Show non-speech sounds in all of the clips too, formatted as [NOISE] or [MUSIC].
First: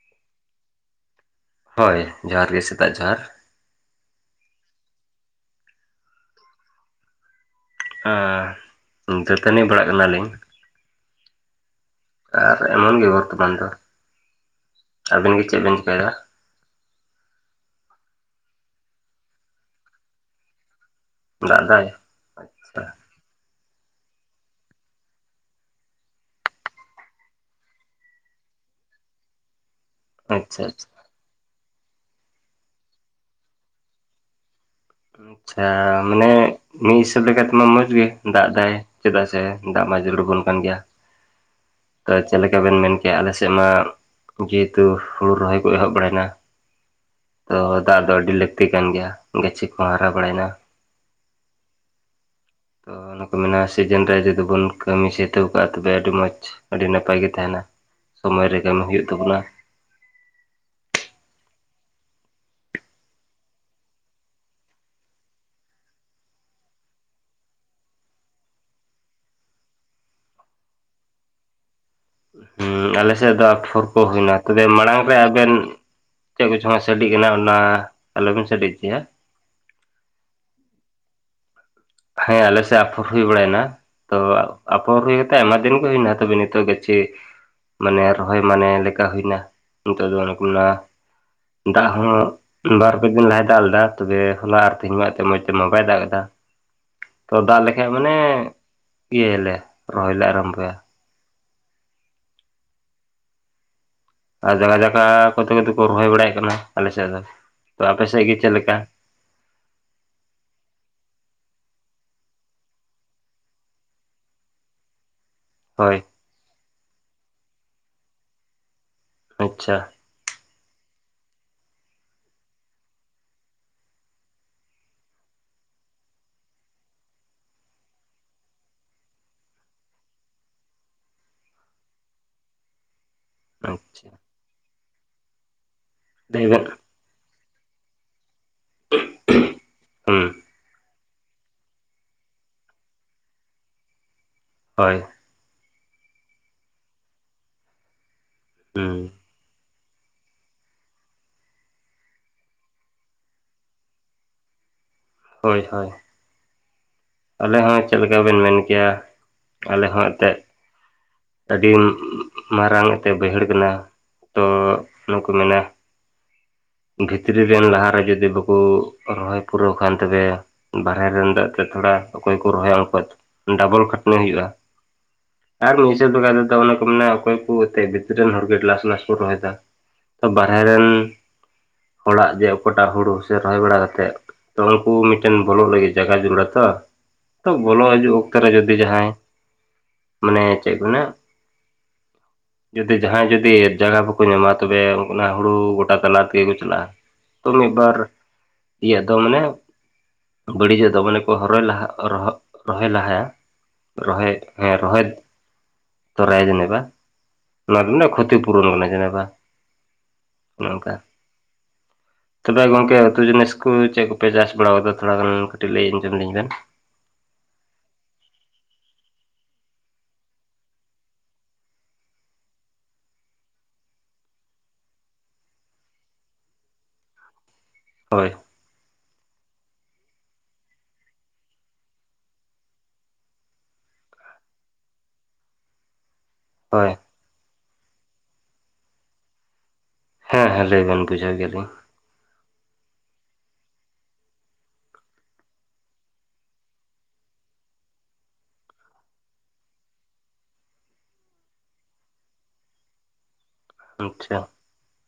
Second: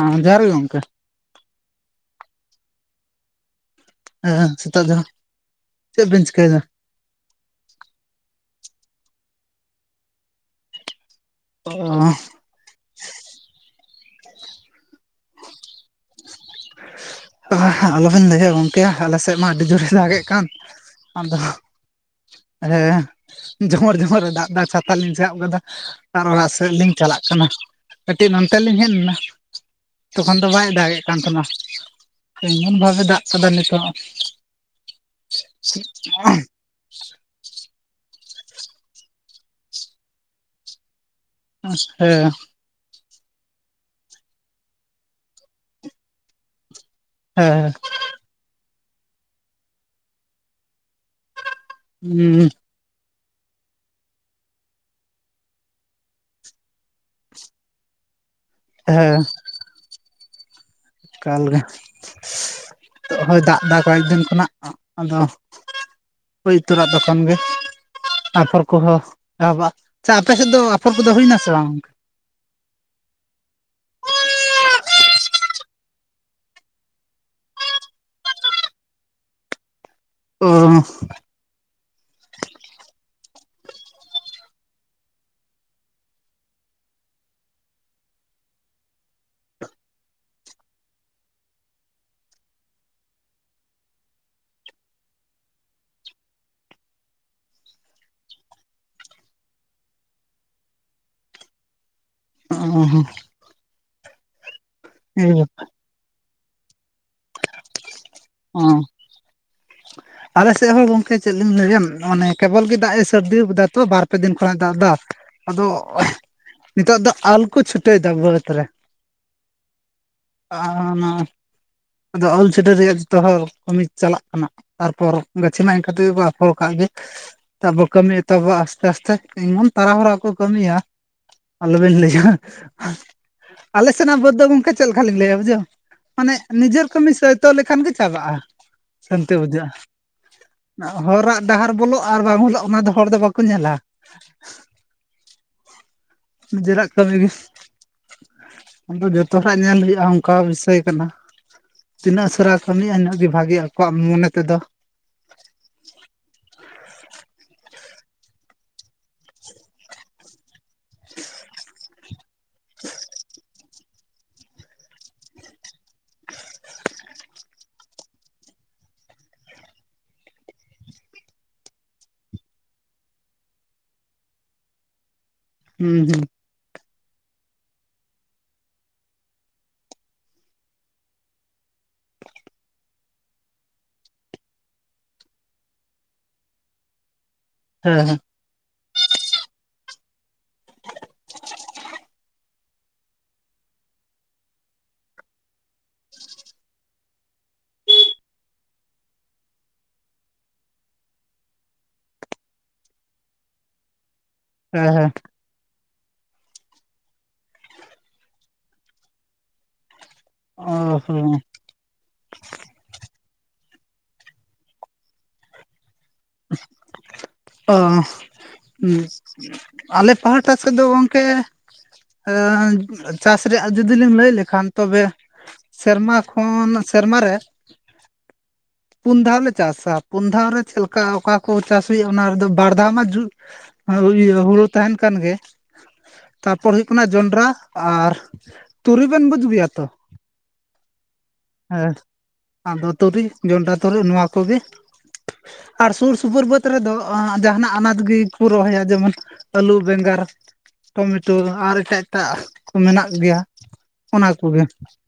ᱦᱚᱸ ᱡᱚᱦᱟᱨ ᱜᱮ ᱜᱚᱝᱠᱮ ᱾ ᱦᱳᱭ ᱡᱚᱦᱟᱨ ᱜᱮ ᱥᱮᱛᱟᱜ ᱡᱚᱦᱟᱨ ᱾ ᱦᱮᱸ ᱥᱮᱛᱟᱜ ᱡᱚᱦᱟᱨ ᱾ ᱪᱮᱫ ᱵᱤᱱ ᱪᱠᱟᱹᱭ ᱫᱟ? ᱮᱸᱻ ᱫᱟᱹᱛᱟᱹᱱᱤ ᱵᱟᱲᱟᱜ ᱠᱟᱱᱟ ᱞᱤᱧ ᱾ ᱚᱻ ᱟᱨ ᱮᱢᱚᱱ ᱜᱮ ᱵᱚᱨᱛᱚᱢᱟᱱ ᱫᱚ ᱾ ᱟᱵᱮᱱ ᱜᱮ ᱪᱮᱫ ᱵᱮᱱ ᱪᱮᱠᱟᱭ ᱫᱟ? ᱟᱞᱚ ᱵᱮᱱ ᱞᱟᱹᱭᱟ ᱜᱚᱢᱠᱮ, ᱟᱞᱮ ᱥᱮᱫ ᱢᱟ ᱟᱹᱰᱤ ᱡᱳᱨᱮ ᱫᱟᱜᱮᱫ ᱠᱟᱱ ᱾ ᱟᱫᱚ ᱫᱟᱜ ᱫᱟᱭ? ᱟᱪᱪᱷᱟ ᱾ ᱡᱷᱚᱢᱚᱨ ᱡᱷᱚᱢᱚᱨᱮ ᱫᱟᱜ ᱫᱟ, ᱪᱷᱟᱛᱟ ᱞᱤᱧ ᱥᱟᱵ ᱠᱟᱫᱟ ᱾ ᱟᱨ ᱚᱲᱟᱜ ᱥᱮᱫ ᱞᱤᱧ ᱪᱟᱞᱟᱜ ᱠᱟᱱᱟ ᱾ ᱠᱟᱹᱴᱤᱡ ᱱᱚᱱᱛᱮ ᱞᱤᱧ ᱦᱮᱡ ᱞᱮᱱᱟ ᱾ ᱛᱚᱠᱷᱚᱱ ᱫᱚ ᱟᱪᱪᱷᱟ ᱵᱟᱭ ᱟᱪᱪᱷᱟ ᱫᱟᱜ ᱮᱫ ᱠᱟᱱ ᱛᱟᱦᱮᱱᱟ ᱾ ᱮᱢᱚᱱ ᱵᱷᱟᱵᱮ ᱫᱟᱜ ᱠᱟᱫᱟ ᱱᱤᱛᱚᱜ ᱾ ᱟᱪᱪᱷᱟ, ᱢᱟᱱᱮ ᱢᱤᱫ ᱥᱮᱫ ᱞᱮᱠᱟᱛᱮ ᱢᱟ ᱢᱚᱸᱡᱽ ᱜᱮ ᱫᱟᱜ ᱫᱟᱭ, ᱪᱮᱫᱟᱜ ᱥᱮ ᱫᱟᱜ ᱢᱟ ᱡᱩᱲᱩᱨᱟᱵᱚᱱ ᱠᱟᱱ ᱜᱮᱭᱟ ᱾ ᱟᱫᱚ ᱦᱮᱸ ᱪᱮᱫ ᱞᱮᱠᱟ ᱵᱮᱱ ᱢᱮᱱ ᱠᱮᱜ-ᱟ? ᱟᱞᱮ ᱥᱮᱫ ᱢᱟ ᱡᱮᱦᱮᱛᱩ ᱦᱩᱲᱩ ᱨᱚᱦᱚᱭ ᱠᱚ ᱮᱦᱚᱵ ᱵᱟᱲᱟᱭ ᱱᱟ ᱾ ᱛᱚ ᱦᱮᱸ ᱫᱟᱜ ᱫᱚ ᱟᱹᱰᱤ ᱞᱟᱹᱠᱛᱤ ᱠᱟᱱ ᱜᱮᱭᱟ, ᱜᱟᱹᱪᱷᱤ ᱠᱚᱦᱚᱸ ᱦᱟᱨᱟ ᱵᱟᱲᱟᱭ ᱱᱟ ᱾ ᱦᱩᱸᱻ ᱾ ᱛᱚ ᱚᱱᱮᱠᱚ ᱢᱮᱱᱟ, ᱥᱤᱡᱤᱱ ᱨᱮ ᱡᱩᱫᱤ ᱵᱚᱱ ᱠᱟᱹᱢᱤ ᱥᱟᱹᱛ ᱠᱟᱜᱼᱟ ᱛᱚᱵᱮ ᱟᱹᱰᱤ ᱢᱚᱡᱽ ᱾ ᱟᱹᱰᱤ ᱱᱟᱯᱟᱭ ᱜᱮ ᱛᱟᱦᱮᱱᱟ, ᱥᱚᱢᱚᱭ ᱨᱮ ᱠᱟᱹᱢᱤ ᱦᱩᱭᱩᱜ ᱦᱮᱸ ᱛᱟᱵᱚᱱᱟ ᱾ ᱮᱠᱟᱞ ᱜᱮ, ᱱᱤᱛᱚᱜ ᱦᱚᱸᱭ ᱫᱟᱜ ᱮᱫᱟ ᱠᱚᱭᱮᱠ ᱫᱤᱱ ᱠᱷᱚᱱᱟᱜ ᱾ ᱟᱫᱚ ᱦᱩᱭ ᱩᱛᱟᱹᱨᱚᱜᱼᱟ ᱛᱚᱠᱷᱚᱱ ᱜᱮ ᱾ ᱟᱯᱷᱚᱨ ᱠᱚᱦᱚᱸ ᱮᱦᱚᱵᱚᱜᱼᱟ ᱾ ᱟᱪᱪᱷᱟ ᱟᱯᱮ ᱥᱮᱫ ᱫᱚ ᱟᱯᱷᱚᱨ ᱠᱚᱫᱚ ᱦᱩᱭᱮᱱᱟ ᱥᱮ ᱵᱟᱝ? ᱦᱩᱸ ᱟᱞᱮ ᱥᱮᱫ ᱫᱚ ᱟᱯᱷᱚᱨ ᱠᱚ ᱦᱩᱭ ᱱᱟ, ᱛᱚᱵᱮ ᱢᱟᱲᱟᱝ ᱨᱮ ᱟᱵᱮᱱ ᱪᱮᱫ ᱠᱚᱪᱚᱝ ᱦᱟᱸᱜ ᱥᱟᱰᱤ ᱠᱟᱱᱟ, ᱚᱱᱟ ᱟᱞᱚ ᱵᱤᱱ ᱥᱟᱰᱤ ᱦᱚᱪᱚᱭᱟ ᱾ ᱳᱻ ᱾ ᱦᱮᱸ ᱟᱞᱮ ᱥᱮᱫ ᱟᱯᱷᱚᱨ ᱦᱩᱭ ᱵᱟᱲᱟᱭᱮᱱᱟ ᱾ ᱛᱚ ᱟᱯᱷᱚᱨ ᱦᱳᱭ ᱠᱟᱛᱮᱫ ᱟᱭᱢᱟ ᱫᱤᱱ ᱜᱮ ᱦᱩᱭᱱᱟ, ᱛᱚᱵᱮ ᱱᱤᱛᱚᱜ ᱜᱟᱹᱪᱷᱤ ᱢᱟᱱᱮ ᱨᱚᱦᱚᱭ ᱢᱟᱱᱮ ᱞᱮᱠᱟ ᱦᱩᱭ ᱱᱟ, ᱱᱤᱛᱚᱜ ᱫᱚ ᱚᱱᱮ ᱠᱚ ᱚᱱᱟ ᱫᱟᱜ ᱦᱚᱸ ᱵᱟᱨ ᱯᱮ ᱫᱤᱱ ᱞᱟᱦᱟᱭ ᱫᱟᱜ ᱞᱮᱫᱟ ᱾ ᱛᱚᱵᱮ ᱦᱚᱞᱟ ᱟᱨ ᱛᱮᱦᱮᱧ ᱢᱟ ᱟᱡᱛᱮ ᱢᱚᱡᱽ ᱛᱮᱢᱟ ᱵᱟᱭ ᱫᱟᱜ ᱮᱫᱟ ᱾ ᱛᱚ ᱫᱟᱜ ᱞᱮᱠᱷᱟᱡ ᱢᱟᱱᱮᱻ ᱤᱭᱟᱹᱭᱟᱞᱮ, ᱨᱚᱦᱚᱭ ᱞᱮ ᱟᱨᱟᱢᱵᱚᱭᱟ ᱾ ᱦᱩᱸ ᱦᱩᱸ ᱾ ᱟᱨ ᱡᱟᱭᱜᱟ ᱡᱟᱭᱜᱟ ᱠᱚᱛᱮᱠ ᱠᱚᱫᱚ ᱠᱚ ᱨᱚᱦᱚᱭ ᱵᱟᱲᱟᱭᱮᱫ ᱠᱟᱱᱟ, ᱟᱞᱮ ᱥᱮᱫ ᱫᱚ ᱾ ᱛᱚ ᱟᱯᱮ ᱥᱮᱫ ᱜᱮ ᱪᱮᱫ ᱚ ᱞᱮᱠᱟ? [INAUDIBLE] ᱟᱞᱮ ᱥᱮᱫ ᱦᱚᱸ ᱜᱚᱢᱠᱮ ᱪᱮᱫ ᱞᱤᱧ ᱞᱟᱹᱭᱟ? ᱚᱱᱮ ᱠᱮᱵᱚᱞ ᱜᱮ ᱫᱟᱜ-ᱮ ᱥᱟᱹᱨᱫᱤᱣ ᱠᱟᱫᱟ ᱛᱚ, ᱵᱟᱨ ᱯᱮ ᱫᱤᱱ ᱠᱷᱚᱱᱟᱜᱼᱮ ᱫᱟᱜ ᱫᱟ ᱾ ᱟᱫᱚ ᱦᱳᱭ ᱱᱤᱛᱚᱜ ᱫᱚ ᱟᱞ ᱠᱚ ᱪᱷᱟᱹᱴᱟᱹᱣᱮᱫᱟ ᱵᱟᱹᱫ ᱨᱮ ᱾ ᱟᱪᱪᱷᱟ ᱾ ᱟᱻ ᱚᱱᱟ ᱟᱫᱚ ᱟᱞ ᱪᱷᱟᱹᱴᱟᱹᱭ ᱨᱮᱭᱟᱜ ᱡᱚᱛᱚ ᱦᱚᱲ ᱠᱟᱹᱢᱤ ᱪᱟᱞᱟᱜ ᱠᱟᱱᱟ ᱾ ᱛᱟᱨᱯᱚᱨ ᱜᱟᱹᱪᱷᱤ ᱢᱟ ᱮᱱᱠᱟ ᱛᱮᱜᱮ ᱠᱚ ᱟᱯᱷᱚᱨ ᱠᱟᱜ ᱜᱮ ᱾ ᱛᱟᱨᱯᱚᱨ ᱠᱟᱹᱢᱤ ᱮᱛᱚᱦᱚᱵᱚᱜ-ᱟ ᱟᱥᱛᱮ ᱟᱥᱛᱮ, ᱮᱢᱚᱱ ᱛᱟᱨᱟ ᱦᱚᱨᱟ ᱠᱚ ᱠᱟᱹᱢᱤᱭᱟ ᱾ ᱟᱞᱚ ᱵᱮᱱ ᱞᱟᱹᱭᱟ ᱾ ᱟᱞᱮ ᱟᱪᱪᱷᱟ ᱥᱮᱱᱟᱜ ᱵᱟᱹᱫᱽ ᱫᱚ ᱜᱚᱢᱠᱮ ᱪᱮᱫ ᱞᱮᱠᱟ ᱞᱤᱧ ᱞᱟᱹᱭᱟ ᱵᱩᱡᱷᱟᱹᱣ, ᱢᱟᱱᱮ ᱞᱟᱹᱭ ᱵᱮᱱ ᱥᱮᱨᱚᱠᱚᱢ ᱵᱤᱱ ᱛᱚᱫ ᱞᱮᱠᱷᱟᱱ ᱜᱮ ᱪᱟᱵᱟᱜᱼᱟ ᱥᱟᱱᱛᱤ ᱵᱩᱡᱷᱟᱹᱜᱼᱟ ᱦᱩᱸ ᱾ ᱟᱸ ᱦᱚᱨᱟᱜ ᱰᱟᱦᱟᱨ ᱵᱚᱞᱚᱜ ᱟᱨ ᱵᱟᱝ ᱵᱚᱞᱚᱜ ᱚᱱᱟ ᱫᱚ ᱦᱚᱲ ᱫᱚ ᱵᱟᱠᱚ ᱧᱮᱞᱟ᱾ ᱦᱚᱭ ᱱᱤᱡᱮᱨᱟᱜ ᱠᱟᱹᱢᱤ ᱜᱮ ᱟᱫᱚ ᱦᱩᱸ ᱡᱚᱛᱚ ᱦᱚᱲᱟᱜ ᱧᱮᱞ ᱦᱩᱭᱩᱜᱼᱟ ᱚᱱᱠᱟ ᱵᱤᱥᱚᱭ ᱠᱟᱱᱟ ᱾ ᱛᱤᱱᱟᱹᱜ ᱩᱥᱟᱹᱨᱟ ᱠᱟᱹᱢᱤᱼᱟ ᱤᱱᱟᱹᱜ ᱜᱮ ᱵᱷᱟᱜᱤᱜᱼᱟ ᱟᱠᱚᱣᱟᱜ ᱢᱚᱱᱮ ᱛᱮᱫᱚ ᱾ ᱦᱚᱭ ᱦᱚᱭ ᱟᱞᱮ ᱦᱚᱸ ᱪᱮᱫ ᱞᱮᱠᱟ ᱵᱤᱱ ᱢᱮᱱ ᱠᱮᱭᱟ ᱟᱞᱮ ᱦᱚᱸ ᱮᱱᱛᱮᱫ ᱾ ᱟᱹᱰᱤ ᱢᱟᱨᱟᱝ ᱮᱛᱮ ᱵᱟᱹᱭᱦᱟᱹᱲ ᱠᱟᱱᱟ ᱾ ᱛᱚ ᱱᱩᱠᱩ ᱢᱮᱱᱟ ᱵᱷᱤᱛᱨᱤ ᱨᱮᱱ ᱞᱟᱦᱟᱨᱮ ᱡᱩᱫᱤ ᱵᱟᱠᱚ ᱨᱚᱦᱚᱭ ᱯᱩᱨᱟᱹᱣ ᱠᱷᱟᱱ ᱛᱚᱵᱮ ᱵᱟᱨᱦᱮ ᱨᱮᱱ ᱫᱟᱜ ᱮᱴᱠᱮ ᱴᱚᱬᱮ ᱚᱠᱚᱭ ᱠᱚ ᱨᱚᱦᱚᱭᱟ ᱩᱱᱠᱩᱭᱟᱜ ᱰᱚᱵᱚᱞ ᱠᱷᱟᱹᱴᱟᱹᱱᱤ ᱦᱩᱭᱩᱜᱼᱟ ᱟᱨ ᱢᱤᱫ ᱦᱩᱸ [UNINTELLIGIBLE] ᱦᱩᱸ ᱫᱚ ᱛᱚ ᱚᱱᱮ ᱠᱚ ᱢᱮᱱᱟ ᱚᱠᱚᱭ ᱠᱚ ᱮᱛᱮ ᱵᱷᱤᱛᱨᱤᱨᱮᱱ ᱦᱚᱲ ᱜᱮ ᱞᱟᱥ ᱞᱟᱥ ᱠᱚ ᱨᱚᱦᱚᱭᱮᱫᱟ ᱾ ᱵᱟᱦᱚᱨᱮᱨᱮᱱ ᱦᱚᱲᱟᱜ ᱡᱮ ᱚᱠᱟᱴᱟᱜ ᱦᱩᱲᱩ ᱥᱮ ᱨᱚᱦᱚᱭ ᱵᱟᱲᱟ ᱠᱟᱛᱮᱫ ᱛᱚ ᱩᱱᱠᱩ ᱢᱤᱫᱴᱮᱱ ᱵᱷᱚᱞ ᱞᱟᱜᱮ ᱡᱟᱜᱜᱟ ᱡᱲᱟ ᱛᱚ ᱵᱚᱞᱚ ᱦᱮᱸ ᱦᱤᱡᱩᱜ ᱦᱮᱸ ᱚᱠᱛᱮᱚ ᱨᱮ ᱡᱩᱫᱤ ᱡᱟᱦᱟᱸᱭ ᱢᱟᱱᱮ ᱪᱮᱫ ᱠᱚ ᱢᱮᱱᱟ [INAUDIBLE] ᱡᱩᱫᱤ ᱡᱟᱦᱟᱸᱭ ᱡᱩᱫᱤ ᱮ ᱡᱟᱭᱜᱟ ᱵᱟᱠᱚ ᱧᱟᱢᱟ ᱛᱚᱵᱮ ᱚᱱᱟ ᱦᱩᱲᱩ ᱜᱚᱴᱟ ᱛᱟᱞᱟ ᱛᱮᱜᱮ ᱠᱚ ᱪᱟᱞᱟᱜᱼᱟ ᱾ ᱛᱚ ᱢᱤᱫ ᱵᱟᱨ ᱤᱭᱟᱹᱜ ᱫᱚ ᱢᱟᱱᱮ ᱵᱟᱹᱲᱤᱡᱚᱜ ᱫᱚ ᱢᱟᱱᱮ ᱠᱚ ᱨᱚᱦᱚᱭ ᱞᱟᱦᱟᱜ᱾ ᱨᱚᱦᱚᱭ ᱞᱟᱦᱟᱭᱟ ᱨᱚᱦᱚᱭ ᱦ ᱦᱮᱸ ᱨᱚᱦᱚᱭ ᱦᱮᱸ ᱛᱚ ᱨᱟᱟᱭ ᱡᱮᱱᱮᱵᱟ ᱱᱚᱮ ᱠᱷᱛᱤ ᱯᱩᱨᱚᱱ ᱠᱟᱱᱟ ᱡᱮᱱᱮᱵᱟ ᱾ ᱚ ᱚᱱᱝᱠᱟ ᱦᱚᱸ ᱛᱚᱵᱮ ᱜᱚᱢᱠᱮ ᱩᱛᱩ ᱡᱤᱱᱤᱥ ᱠᱚ ᱪᱮᱫ ᱠᱚᱯᱮ ᱪᱟᱥ ᱵᱟᱲᱟ ᱠᱟᱫᱟ ᱛᱷᱚᱲᱟ ᱜᱟᱱ ᱠᱟᱹᱴᱤᱡ ᱞᱟᱹᱭ ᱟᱸᱡᱚᱢ ᱞᱤᱧ ᱵᱮᱱ ᱾ ᱟ. ᱦᱮᱸ ᱟᱞᱮ ᱯᱟᱦᱴᱟ ᱥᱮᱫ ᱫᱚ ᱜᱚᱝᱠᱮ ᱪᱟᱥ ᱨᱮᱭᱟᱜ ᱡᱩᱫᱤ ᱞᱤᱧ ᱞᱟᱹᱭ ᱞᱮᱠᱷᱟᱱ ᱛᱚᱵᱮ ᱥᱮᱨᱢᱟ ᱠᱷᱚᱱ ᱥᱮᱨᱢᱟ ᱨᱮ ᱦᱚᱭ ᱯᱩᱱ ᱫᱷᱟᱣᱞ ᱞᱮ ᱪᱟᱥᱟ ᱯᱩᱱ ᱫᱷᱟᱣ ᱨᱮ ᱪᱮᱫᱠᱟ ᱚᱠᱟ ᱠᱚ ᱪᱟᱥ ᱦᱩᱭᱩᱜᱼᱟ ᱚᱱᱟ ᱨᱮᱫᱚ ᱵᱟᱨ ᱫᱷᱟᱣ ᱢᱟ ᱡᱩᱛ ᱦᱩᱲᱩ ᱛᱟᱦᱮᱱ ᱠᱟᱱ ᱜᱮ ᱛᱟᱨᱯᱚᱨ ᱦᱩᱭᱩᱜ ᱦᱳᱭ ᱠᱟᱱᱟ ᱡᱚᱱᱰᱨᱟ ᱟᱨ ᱛᱩᱲᱤ ᱵᱮᱱ ᱵᱩᱡᱩᱜ ᱜᱮᱭᱟ ᱛᱚ? ᱦᱮᱸ ᱦᱮᱸ ᱞᱟᱹᱭᱵᱮᱱ ᱵᱩᱡᱟᱹᱣ ᱠᱮᱫᱭᱟᱞᱤᱧ ᱾ ᱦᱮᱸ ᱟᱫᱚ ᱛᱩᱨᱤ ᱡᱚᱱᱰᱨᱟ ᱛᱩᱨᱤ ᱱᱚᱣᱟ ᱠᱚᱜᱮ ᱟᱨ ᱥᱩᱨ ᱥᱩᱯᱩᱨ ᱵᱟᱹᱫᱽ ᱨᱮᱫᱚ ᱡᱟᱦᱟᱱᱟᱜ ᱟᱱᱟᱡ ᱜᱮᱠᱚ ᱨᱚᱦᱚᱭᱟ ᱡᱮᱢᱚᱱ ᱟᱹᱞᱩ ᱵᱮᱸᱜᱟᱲ ᱾ ᱴᱚᱢᱮᱴᱚ ᱟᱨ ᱮᱴᱟᱜ ᱮᱴᱟᱜ ᱠᱚ ᱢᱮᱱᱟᱜ ᱜᱮᱭᱟ ᱾ ᱟᱪᱪᱷᱟ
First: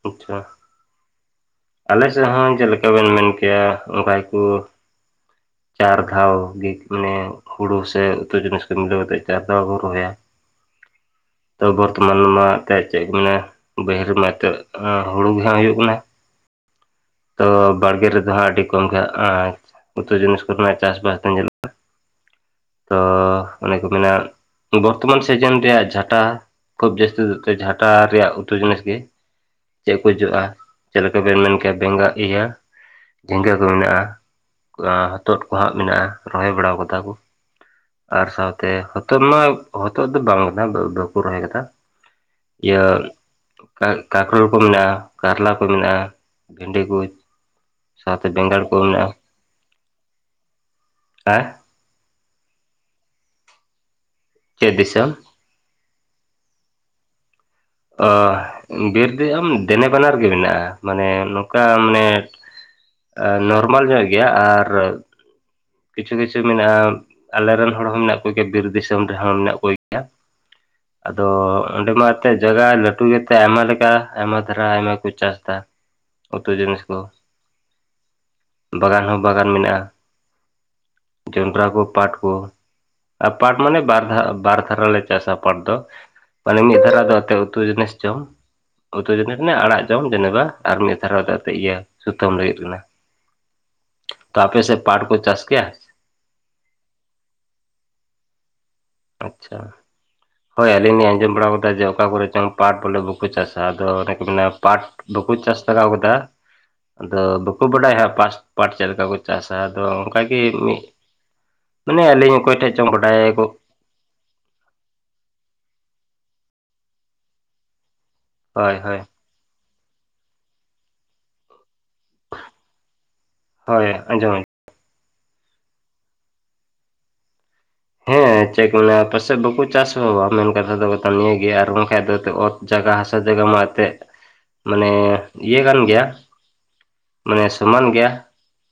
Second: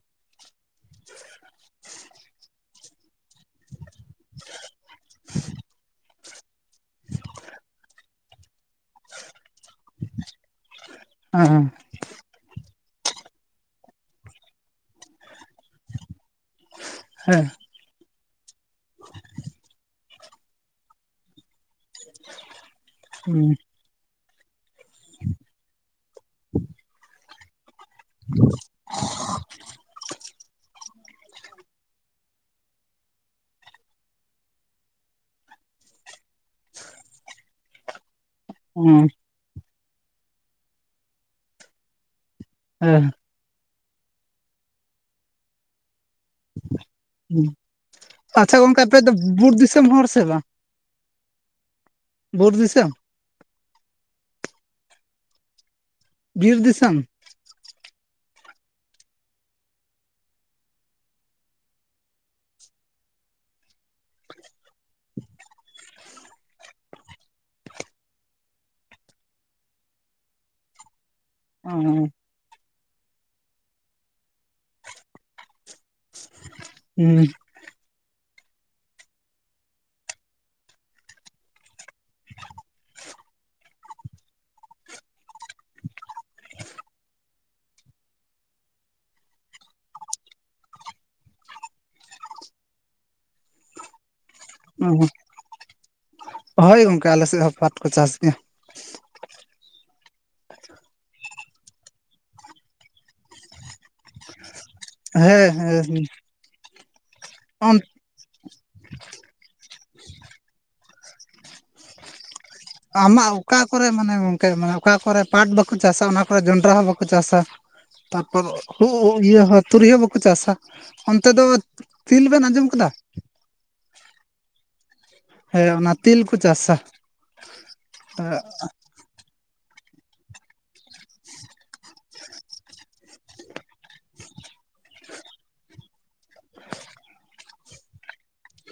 ᱟᱪᱪᱷᱟ ᱟᱞᱮ ᱥᱮᱫ ᱦᱚᱸ ᱪᱮᱫ ᱞᱮᱠᱟ ᱵᱮᱱ ᱢᱮᱱ ᱠᱮᱭᱟ ᱚᱱᱠᱟ ᱜᱮ ᱠᱚ ᱪᱟᱨ ᱫᱷᱟᱣ ᱜᱮ ᱢᱟᱱᱮ ᱦᱳᱲᱳ ᱥᱮ ᱩᱛᱩ ᱡᱤᱱᱤᱥ ᱠᱚ ᱢᱤᱞᱟᱹᱣ ᱠᱟᱛᱮᱫ ᱪᱟᱨ ᱫᱷᱟᱣ ᱠᱚ ᱨᱚᱦᱚᱭᱟ ᱦᱮᱸ ᱛᱨ [UNINTELLIGIBLE] ᱵᱚᱨᱛᱚᱢᱟᱱ ᱢᱟ ᱮᱱᱛᱮᱫ ᱪᱮᱫ ᱠᱚ ᱢᱮᱱᱟ ᱵᱟᱹᱦᱤᱨ ᱨᱮ ᱢᱟ ᱮᱱᱛᱮᱫ ᱦᱩᱲᱩ ᱜᱮᱦᱟᱸᱜ ᱦᱩᱭᱩᱜ ᱠᱟᱱᱟ ᱾ ᱦᱮᱸ ᱛᱚ ᱵᱟᱲᱜᱮ ᱨᱮᱫᱚ ᱦᱟᱸᱜ ᱟᱹᱰᱤ ᱠᱚᱢ ᱜᱮ ᱦᱟ ᱩᱛᱩ ᱡᱤᱱᱤᱥ ᱠᱚᱨᱮᱱᱟᱜ ᱪᱟᱥ-ᱵᱟᱥ ᱫᱚ ᱧᱮᱞᱚᱜᱼᱟ ᱾ [UNINTELLIGIBLE] ᱛᱚ ᱚᱱᱮ ᱠᱚ ᱢᱮᱱᱟ ᱵᱚᱨᱛᱚᱢᱟᱱ ᱥᱤᱡᱤᱱ ᱨᱮᱭᱟᱜ ᱡᱷᱟᱴᱟ ᱠᱷᱩᱵ ᱡᱟᱹᱥᱛᱤ ᱡᱷᱟᱴᱟ ᱨᱮᱭᱟᱜ ᱩᱛᱩ ᱡᱤᱱᱤᱥ ᱜᱮ ᱪᱮᱫ ᱠᱚ ᱡᱚᱜᱼᱟ ᱪᱮᱫ ᱞᱮᱠᱟ ᱵᱮᱱ ᱢᱮᱱ ᱠᱮᱭᱟ ᱵᱮᱸᱜᱟᱲ ᱤᱭᱟᱹ ᱡᱷᱤᱸᱜᱟᱹ ᱠᱚ ᱢᱮᱱᱟᱜᱼᱟ ᱦᱚᱛᱚᱫ ᱠᱚ ᱦᱟᱸᱜ ᱢᱮᱱᱟᱜᱼᱟ ᱨᱚᱦᱚᱭ ᱵᱟᱲ ᱠᱟᱫᱟ ᱠᱚ ᱾ ᱟᱨ ᱥᱟᱶᱛᱮ ᱦᱮᱸ ᱦᱚᱛᱚᱫ ᱢᱟ ᱦᱚᱛᱚᱫ ᱫᱚ ᱵᱟᱝ ᱠᱟᱱᱟ ᱵᱟᱠᱚ ᱨᱚᱦᱚᱭ ᱠᱟᱫᱟ ᱾ ᱤᱭᱟᱹ [UNINTELLIGIBLE] ᱠᱚ ᱢᱮᱱᱟᱜᱼᱟ, ᱠᱟᱨᱞᱟ ᱠᱚ ᱢᱮᱱᱟᱜᱼᱟ ᱾ ᱵᱷᱮᱱᱰᱤ ᱠᱚ ᱦᱮᱸ ᱥᱟᱶᱛᱮ ᱟᱪᱪᱷᱟ ᱵᱮᱸᱜᱟᱲ ᱠᱚ ᱜᱚᱝᱠᱮ ᱟᱯᱮ ᱢᱮᱱᱟᱜᱼᱟ ᱫᱚ ᱾ ᱵᱩᱨ ᱫᱤᱥᱚᱢ ᱦᱚᱲ ᱥᱮ ᱵᱟᱝ ᱦᱮᱸ [UNINTELLIGIBLE] [UNINTELLIGIBLE] ᱪᱟᱹᱤᱥ ᱫᱤᱥᱚᱢ? ᱵᱤᱨ ᱫᱤᱥᱚᱢ ᱾ ᱟᱻ ᱵᱤᱨ ᱫᱚ ᱟᱢ ᱫᱮᱱᱮ ᱵᱟᱱᱟᱨ ᱜᱮ ᱢᱮᱱᱟᱜᱼᱟ᱾ ᱢᱟᱱᱮ ᱱᱚᱝᱠᱟ ᱢᱟᱱᱮ ᱟ ᱱᱚᱨᱢᱟᱞ ᱧᱚᱜ ᱜᱮᱭᱟ ᱟᱨ ᱠᱤᱪᱷᱩ ᱼ ᱠᱤᱪᱷᱩ ᱢᱮᱱᱟᱜᱼᱟ ᱟᱞᱮᱨᱮ ᱨᱮᱱ ᱦᱚᱲ ᱦᱚᱸ ᱢᱮᱱᱟᱜ ᱠᱚᱜᱮᱭᱼᱟ, ᱵᱤᱨ ᱫᱤᱥᱚᱢ ᱨᱮᱦᱚᱸ ᱢᱮᱱᱟᱜ ᱠᱚᱜᱮᱭᱼᱟ ᱟᱫᱚ ᱚ ᱚᱸᱰᱮ ᱢᱟ ᱮᱱᱛᱮᱫ ᱡᱟᱭᱜᱼᱟ ᱞᱟᱹᱴᱩ ᱜᱮᱛᱮ ᱟᱭᱢᱟ ᱞᱮᱠᱟ, ᱟᱭᱢᱟ ᱫᱷᱟᱨᱟ, ᱟᱭᱢᱟ ᱠᱚ ᱪᱟᱥ ᱮᱫᱟ ᱩᱛᱩ ᱡᱤᱱᱤᱥ ᱠᱚ ᱦᱩᱸ ᱵᱟᱜᱟᱱ ᱦᱚᱸ ᱵᱟᱜᱟᱱ ᱢᱮᱱᱟᱜᱼᱟ ᱡᱚᱸᱰᱨᱟ ᱠᱚ ᱯᱟᱴ ᱠᱚ ᱟᱨ ᱯᱟᱴ ᱢᱟᱱᱮ ᱵᱟᱨ ᱫᱷᱟ ᱵᱟᱨ ᱫᱷᱟᱨᱟᱞᱮ ᱪᱟᱥᱟ ᱯᱟᱴ ᱫᱚ ᱢ ᱢᱤᱫ ᱫᱷᱚᱨᱟ ᱫᱚ ᱛᱮ ᱩᱛᱩ ᱡᱤᱱᱤᱥ ᱡᱚᱢ ᱩᱛᱩ ᱡᱟᱹᱱᱤ ᱨᱮᱱᱟᱜ ᱟᱲᱟᱜ ᱡᱚᱢ ᱡᱮᱱᱮ ᱟᱨ ᱢᱤᱫ ᱫᱷᱟᱨᱟᱛᱮᱫ ᱤᱭᱟᱹ ᱥᱩᱛᱟᱹᱢ ᱞᱟᱹᱜᱤᱫ ᱠᱟᱱᱟ᱾ ᱛ ᱟᱯᱮ ᱥᱮ ᱯᱴ ᱚ ᱠᱚ ᱪᱟᱥ ᱜᱮᱭᱟ ᱦᱳᱭ ᱜᱚᱝᱠᱮ ᱟᱞᱮ ᱥᱮᱫ ᱦᱚᱸ ᱯᱟᱴ ᱠᱚ ᱪᱟᱥ ᱜᱮᱭᱟ᱾ ᱟᱪᱪᱷᱟ ᱦᱳᱭ ᱟᱹᱞᱤᱧ ᱞᱤᱧ ᱟᱸᱡᱚᱢ ᱵᱟᱲᱟᱣ ᱠᱟᱫᱟ ᱡᱮ ᱚᱠᱟ ᱠᱚᱨᱮ ᱪᱚᱝ ᱯᱟᱴ ᱵᱚᱞᱮ ᱵᱟᱠᱚ ᱪᱟᱥᱟ ᱟᱫᱚ ᱚᱱᱮᱠᱚ ᱢᱮᱱᱟ ᱯᱟᱴ ᱵᱟᱠᱩ ᱦᱮᱸ ᱪᱟᱥ ᱞᱟᱜᱟᱣ ᱠᱟᱫᱟ ᱦᱮᱸ ᱟᱫᱚ ᱵᱟᱠᱚ ᱵᱟᱰᱟᱭᱼᱟ ᱦᱚᱜ ᱯᱟᱥ ᱯᱟᱴ ᱪᱮᱫ ᱞᱮᱠᱟ ᱠᱚ ᱪᱟᱥᱟ, ᱟᱫᱚ ᱚᱱᱠᱟᱜᱮ ᱢᱤᱫ ᱢᱟᱱᱮ ᱟᱹᱞᱤᱧ ᱚᱠᱚᱭ ᱴᱷᱮᱡ ᱪᱚᱝ ᱵᱟᱰᱟᱭ ᱟᱢᱟᱜ ᱜᱚᱜ ᱚᱠᱟ ᱠᱚᱨᱮ ᱢᱟᱱᱮ ᱜᱚᱝᱠᱮ ᱢᱟᱱᱮ ᱚᱠᱟ ᱠᱚᱨᱮ ᱯᱟᱴ ᱵᱟᱠᱚ ᱪᱟᱥᱟ ᱚᱱᱟ ᱠᱚᱨᱮ ᱡᱚᱱᱰᱨᱟ ᱦᱚᱸ ᱵᱟᱠᱚ ᱪᱟᱥᱟ᱾ ᱛᱟᱨᱯᱚᱨ ᱦᱳᱭ ᱦᱩ ᱦᱳᱭ [UNINTELLIGIBLE] ᱤᱭᱟᱹ ᱦᱚᱸ ᱛᱩᱨᱤᱭᱳ ᱦᱚᱸ ᱵᱟᱠᱚ ᱪᱟᱥᱟ, ᱚᱱᱛᱮ ᱫᱚ ᱛᱤᱞ ᱵᱮᱱ ᱟᱸᱡᱚᱢ ᱠᱟᱫᱟ? ᱦᱳᱭ ᱟᱸᱡᱚᱢ᱾ ᱦᱮᱸ ᱚᱱᱟ ᱛᱤᱞ ᱠᱚ ᱪᱟᱥᱟ᱾ ᱦᱮᱸ ᱪᱮᱫᱠᱚ ᱢᱮᱱᱟ [UNINTELLIGIBLE] ᱯᱟᱥᱮᱫ ᱵᱟᱠᱚ ᱪᱟᱥᱵᱟᱵᱟ ᱢᱮᱱ ᱠᱟᱛᱷᱟ ᱫᱚ ᱱᱤᱭᱟᱹᱜᱮ ᱟᱨ ᱵᱟᱝᱠᱷᱟᱡ ᱫᱚ ᱚᱛ ᱡᱟᱭᱜᱟ ᱦᱟᱥᱟ ᱡᱟᱭ ᱢᱟ ᱮᱱᱛᱮᱫ ᱢᱟᱱᱮ ᱤᱭᱟᱹ ᱠᱟᱱ ᱜᱮᱭᱟ ᱢᱟᱱᱮ ᱥᱚᱢᱟᱱ ᱜᱮᱭᱟ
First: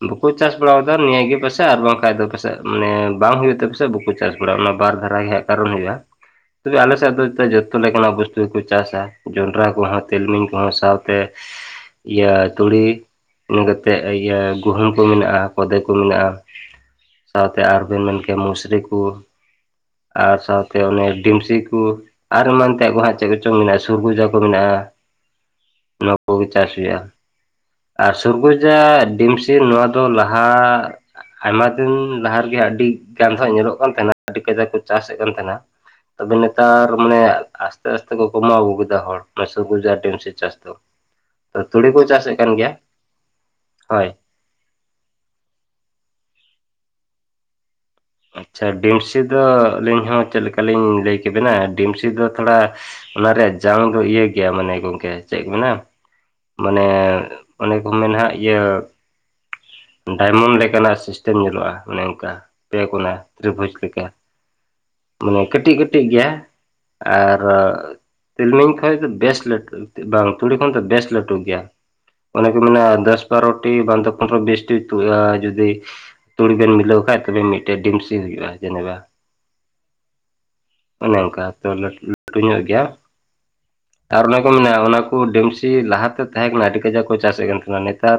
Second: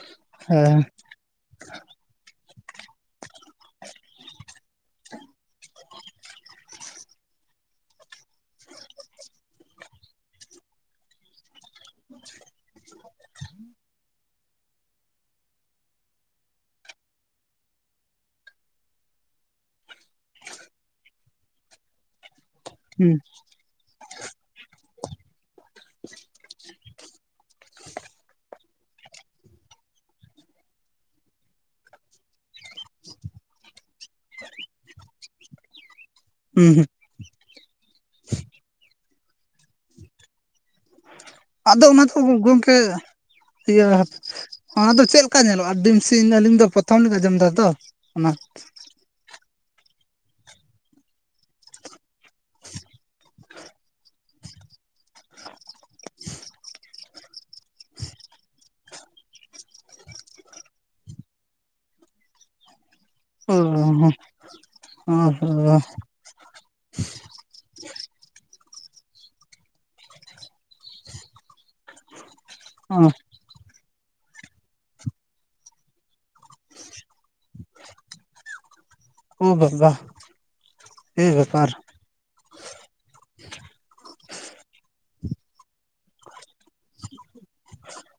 ᱵᱟᱠᱚ ᱪᱟᱥ ᱦᱮᱸ ᱵᱟᱲᱟᱣᱠᱟᱫᱼᱟ ᱱᱤᱭᱟᱹ ᱜᱮ ᱵᱟᱥ ᱟᱨ ᱵᱟᱝᱠᱷᱟᱡ ᱫᱚ ᱯᱟᱥᱮᱫ ᱢᱟᱱᱮ ᱵᱟᱝ ᱦᱩᱭᱩᱜ ᱛᱮ ᱯᱟᱥᱮ ᱵᱟᱠᱚ ᱪᱟᱥ ᱵᱟᱲᱟᱜᱼᱟ ᱚᱱᱟ ᱵᱟᱨ ᱫᱷᱟᱨᱟ ᱜᱮᱷᱟᱜ ᱠᱟᱨᱚᱱ ᱦᱩᱭᱩᱜᱼᱟ ᱛᱚᱵᱮ ᱟᱞᱮ ᱥᱮᱫ ᱫᱚ ᱡᱚᱛᱚ ᱞᱮᱠᱟᱱᱟᱜ ᱚᱵᱚᱥᱳ ᱜᱮᱠᱚ ᱪᱟᱥᱼᱟ ᱡᱚᱱᱰᱨᱟ ᱠᱚᱦᱚᱸ ᱛᱤᱞᱢᱤᱧ ᱠᱚᱦᱚᱸ ᱥᱟᱶᱛᱮ ᱤᱭᱟᱹ ᱛᱩᱲᱤ ᱤᱱᱟᱹ ᱠᱟᱛᱮᱫ ᱤᱭᱟᱹ ᱜᱩᱦᱩᱢ ᱠᱚ ᱢᱮᱱᱟᱜᱼᱟ, ᱠᱷᱚᱫᱮ ᱠᱚ ᱢᱮᱱᱟᱜᱼᱟ ᱥᱟᱶᱛᱮ ᱟᱨ ᱵᱮᱱ ᱢᱮᱱ ᱠᱮᱫᱟ ᱢᱩᱥᱨᱤ ᱠᱚ ᱟᱨ ᱥᱟᱶᱛᱮ ᱚᱱᱮ ᱰᱤᱢᱥᱤ ᱠᱩ ᱟᱨ ᱮᱢᱟᱱ ᱛᱮᱭᱟᱜ ᱠᱚ ᱦᱩᱸ ᱦᱟᱸᱜ ᱪᱮᱫ ᱠᱚᱪᱚᱝ ᱢᱮᱱᱟᱜᱼᱟ, ᱥᱩᱨᱜᱩᱡᱟ ᱠᱚ ᱢᱮᱱᱟᱜᱼᱟ, ᱱᱚᱣᱟ ᱠᱚᱜᱮ ᱪᱟᱥ ᱦᱩᱭᱩᱜᱼᱟ᱾ ᱟᱨ ᱥᱩᱨᱜᱩᱡᱟ ᱰᱤᱢᱥᱤ ᱱᱚᱣᱟ ᱫᱚ ᱞᱟᱦᱟ ᱟᱭᱢᱟ ᱫᱤᱱ ᱞᱟᱦᱟ ᱨᱮᱜᱮ ᱟᱹᱰᱤ ᱜᱟᱱ ᱫᱚᱦᱟᱸᱜ ᱧᱮᱞᱚᱜ ᱠᱟᱱ ᱛᱟᱦᱮᱱᱼᱟ ᱟᱹᱰᱤ ᱠᱟᱡᱟᱠ ᱠᱚ ᱪᱟᱥᱮᱫ ᱠᱟᱱ ᱛᱟᱦᱮᱱᱟ ᱛᱚᱵᱮ ᱦᱩᱸ ᱦᱩᱸ ᱱᱮᱛᱟᱨ ᱢᱟᱱᱮ ᱟᱥᱛᱮ ᱟᱥᱛᱮ ᱠᱚ ᱠᱚᱢᱟᱣ ᱟᱹᱜᱩ ᱠᱮᱫᱟ ᱦᱚᱲ ᱥᱩᱨᱵᱩᱡᱟ ᱟᱨ ᱰᱤᱢᱥᱤ ᱪᱟᱥ ᱫᱚ᱾ ᱟᱫᱚ ᱛᱩᱲᱤ ᱠᱚ ᱚᱱᱟ ᱫᱚ ᱪᱟᱥᱮᱫ ᱠᱟᱱ ᱜᱮᱭᱟ ᱜᱚᱝᱠᱮ ᱤᱭᱟᱹ ᱦᱳᱭ ᱚᱱᱟᱫᱚ ᱪᱮᱫ ᱞᱮᱠᱟ ᱧᱮᱞᱚᱜᱼᱟ? ᱰᱤᱢᱥᱤ ᱟᱹᱞᱤᱧ ᱫᱚ ᱯᱨᱚᱛᱷᱚᱢ ᱞᱤᱧ ᱟᱸᱡᱚᱢ ᱮᱫᱟ ᱛᱚ ᱚᱱᱟ [UNINTELLIGIBLE] ᱰᱤᱢᱥᱤ ᱫᱚ ᱟᱹᱞᱤᱧ ᱦᱚᱸ ᱪᱮᱫ ᱞᱮᱠᱟᱞᱤᱧ ᱞᱟᱹᱭ ᱠᱮᱵᱮᱱᱼᱟ ᱰᱤᱢᱥᱤ ᱫᱚ ᱛᱷᱚᱲᱟ ᱚᱱᱟ ᱨᱮᱭᱟᱜ ᱡᱟᱝ ᱫᱚ ᱤᱭᱟᱹ ᱜᱮᱭᱟ ᱢᱟᱱᱮ ᱜᱚᱝᱠᱮ ᱪᱮᱫ ᱠᱚ ᱢᱮᱱᱟ ᱢᱟᱱᱮ ᱚᱱᱮ ᱠᱚ ᱢᱮᱱᱦᱟᱜ ᱤᱭᱟᱹ ᱰᱟᱭᱢᱚᱱᱰ ᱞᱮᱠᱟᱱᱟᱼᱜ ᱥᱤᱥᱴᱮᱢ ᱧᱮᱞᱚᱜᱼᱟ ᱚᱱᱮ ᱚᱱᱠᱟ ᱯᱮ ᱠᱟᱱᱟ ᱚ [UNINTELLIGIBLE] ᱞᱮᱠᱟ ᱦᱚᱸ ᱢᱟᱱᱮ ᱠᱟᱹᱴᱤᱡ ᱠᱟᱹᱴᱤᱡ ᱜᱮᱭᱟ ᱟᱨᱻ ᱛᱤᱞᱢᱤᱧ ᱠᱷᱚᱡ ᱫᱚ ᱵᱮᱥ ᱞᱟᱹᱴᱩ ᱵᱟᱝ ᱛᱩᱲᱤ ᱠᱷᱚᱱ ᱫᱚ ᱵᱮᱥ ᱞᱟᱹᱴᱩ ᱜᱮᱭᱟ ᱚᱱᱮ ᱠᱚ ᱢᱮᱱᱟ ᱚ ᱫᱚᱥ ᱵᱟᱨᱴᱤ ᱵᱟᱝᱫᱚ ᱯᱚᱛᱷᱚᱢ ᱵᱤᱥᱴᱤ ᱡᱩᱫᱤ ᱛᱩᱲᱤ ᱵᱮᱱ ᱢᱤᱞᱟᱹᱣ ᱠᱷᱟᱡ ᱛᱚᱵᱮ ᱢᱤᱫᱴᱮᱡ ᱰᱤᱢᱥᱤ ᱦᱩᱭᱩᱜᱼᱟ ᱡᱮᱱᱮᱵᱟ ᱚ ᱵᱟᱵᱟ ᱚᱱᱮ ᱮ ᱚᱱᱠᱟ ᱵᱮᱯᱟᱨ ᱛᱚᱵᱮ ᱞᱟᱹᱴᱩ ᱞᱟᱴᱩ ᱧᱚᱜ ᱜᱮᱭᱟ ᱟᱨ ᱚᱱᱮ ᱠᱚ ᱢᱮᱱᱟ ᱚᱱᱟ ᱠᱚ ᱰᱮᱢᱥᱤ ᱞᱟᱦᱟᱛᱮ ᱛᱟᱦᱮᱸ ᱠᱟᱱᱟ, ᱟᱹᱰᱤ ᱠᱟᱡᱟᱠ ᱠᱚ ᱪᱟᱥᱮᱫ ᱠᱟᱱ ᱛᱟᱦᱮᱱᱟ᱾ ᱱᱮᱛᱟᱨ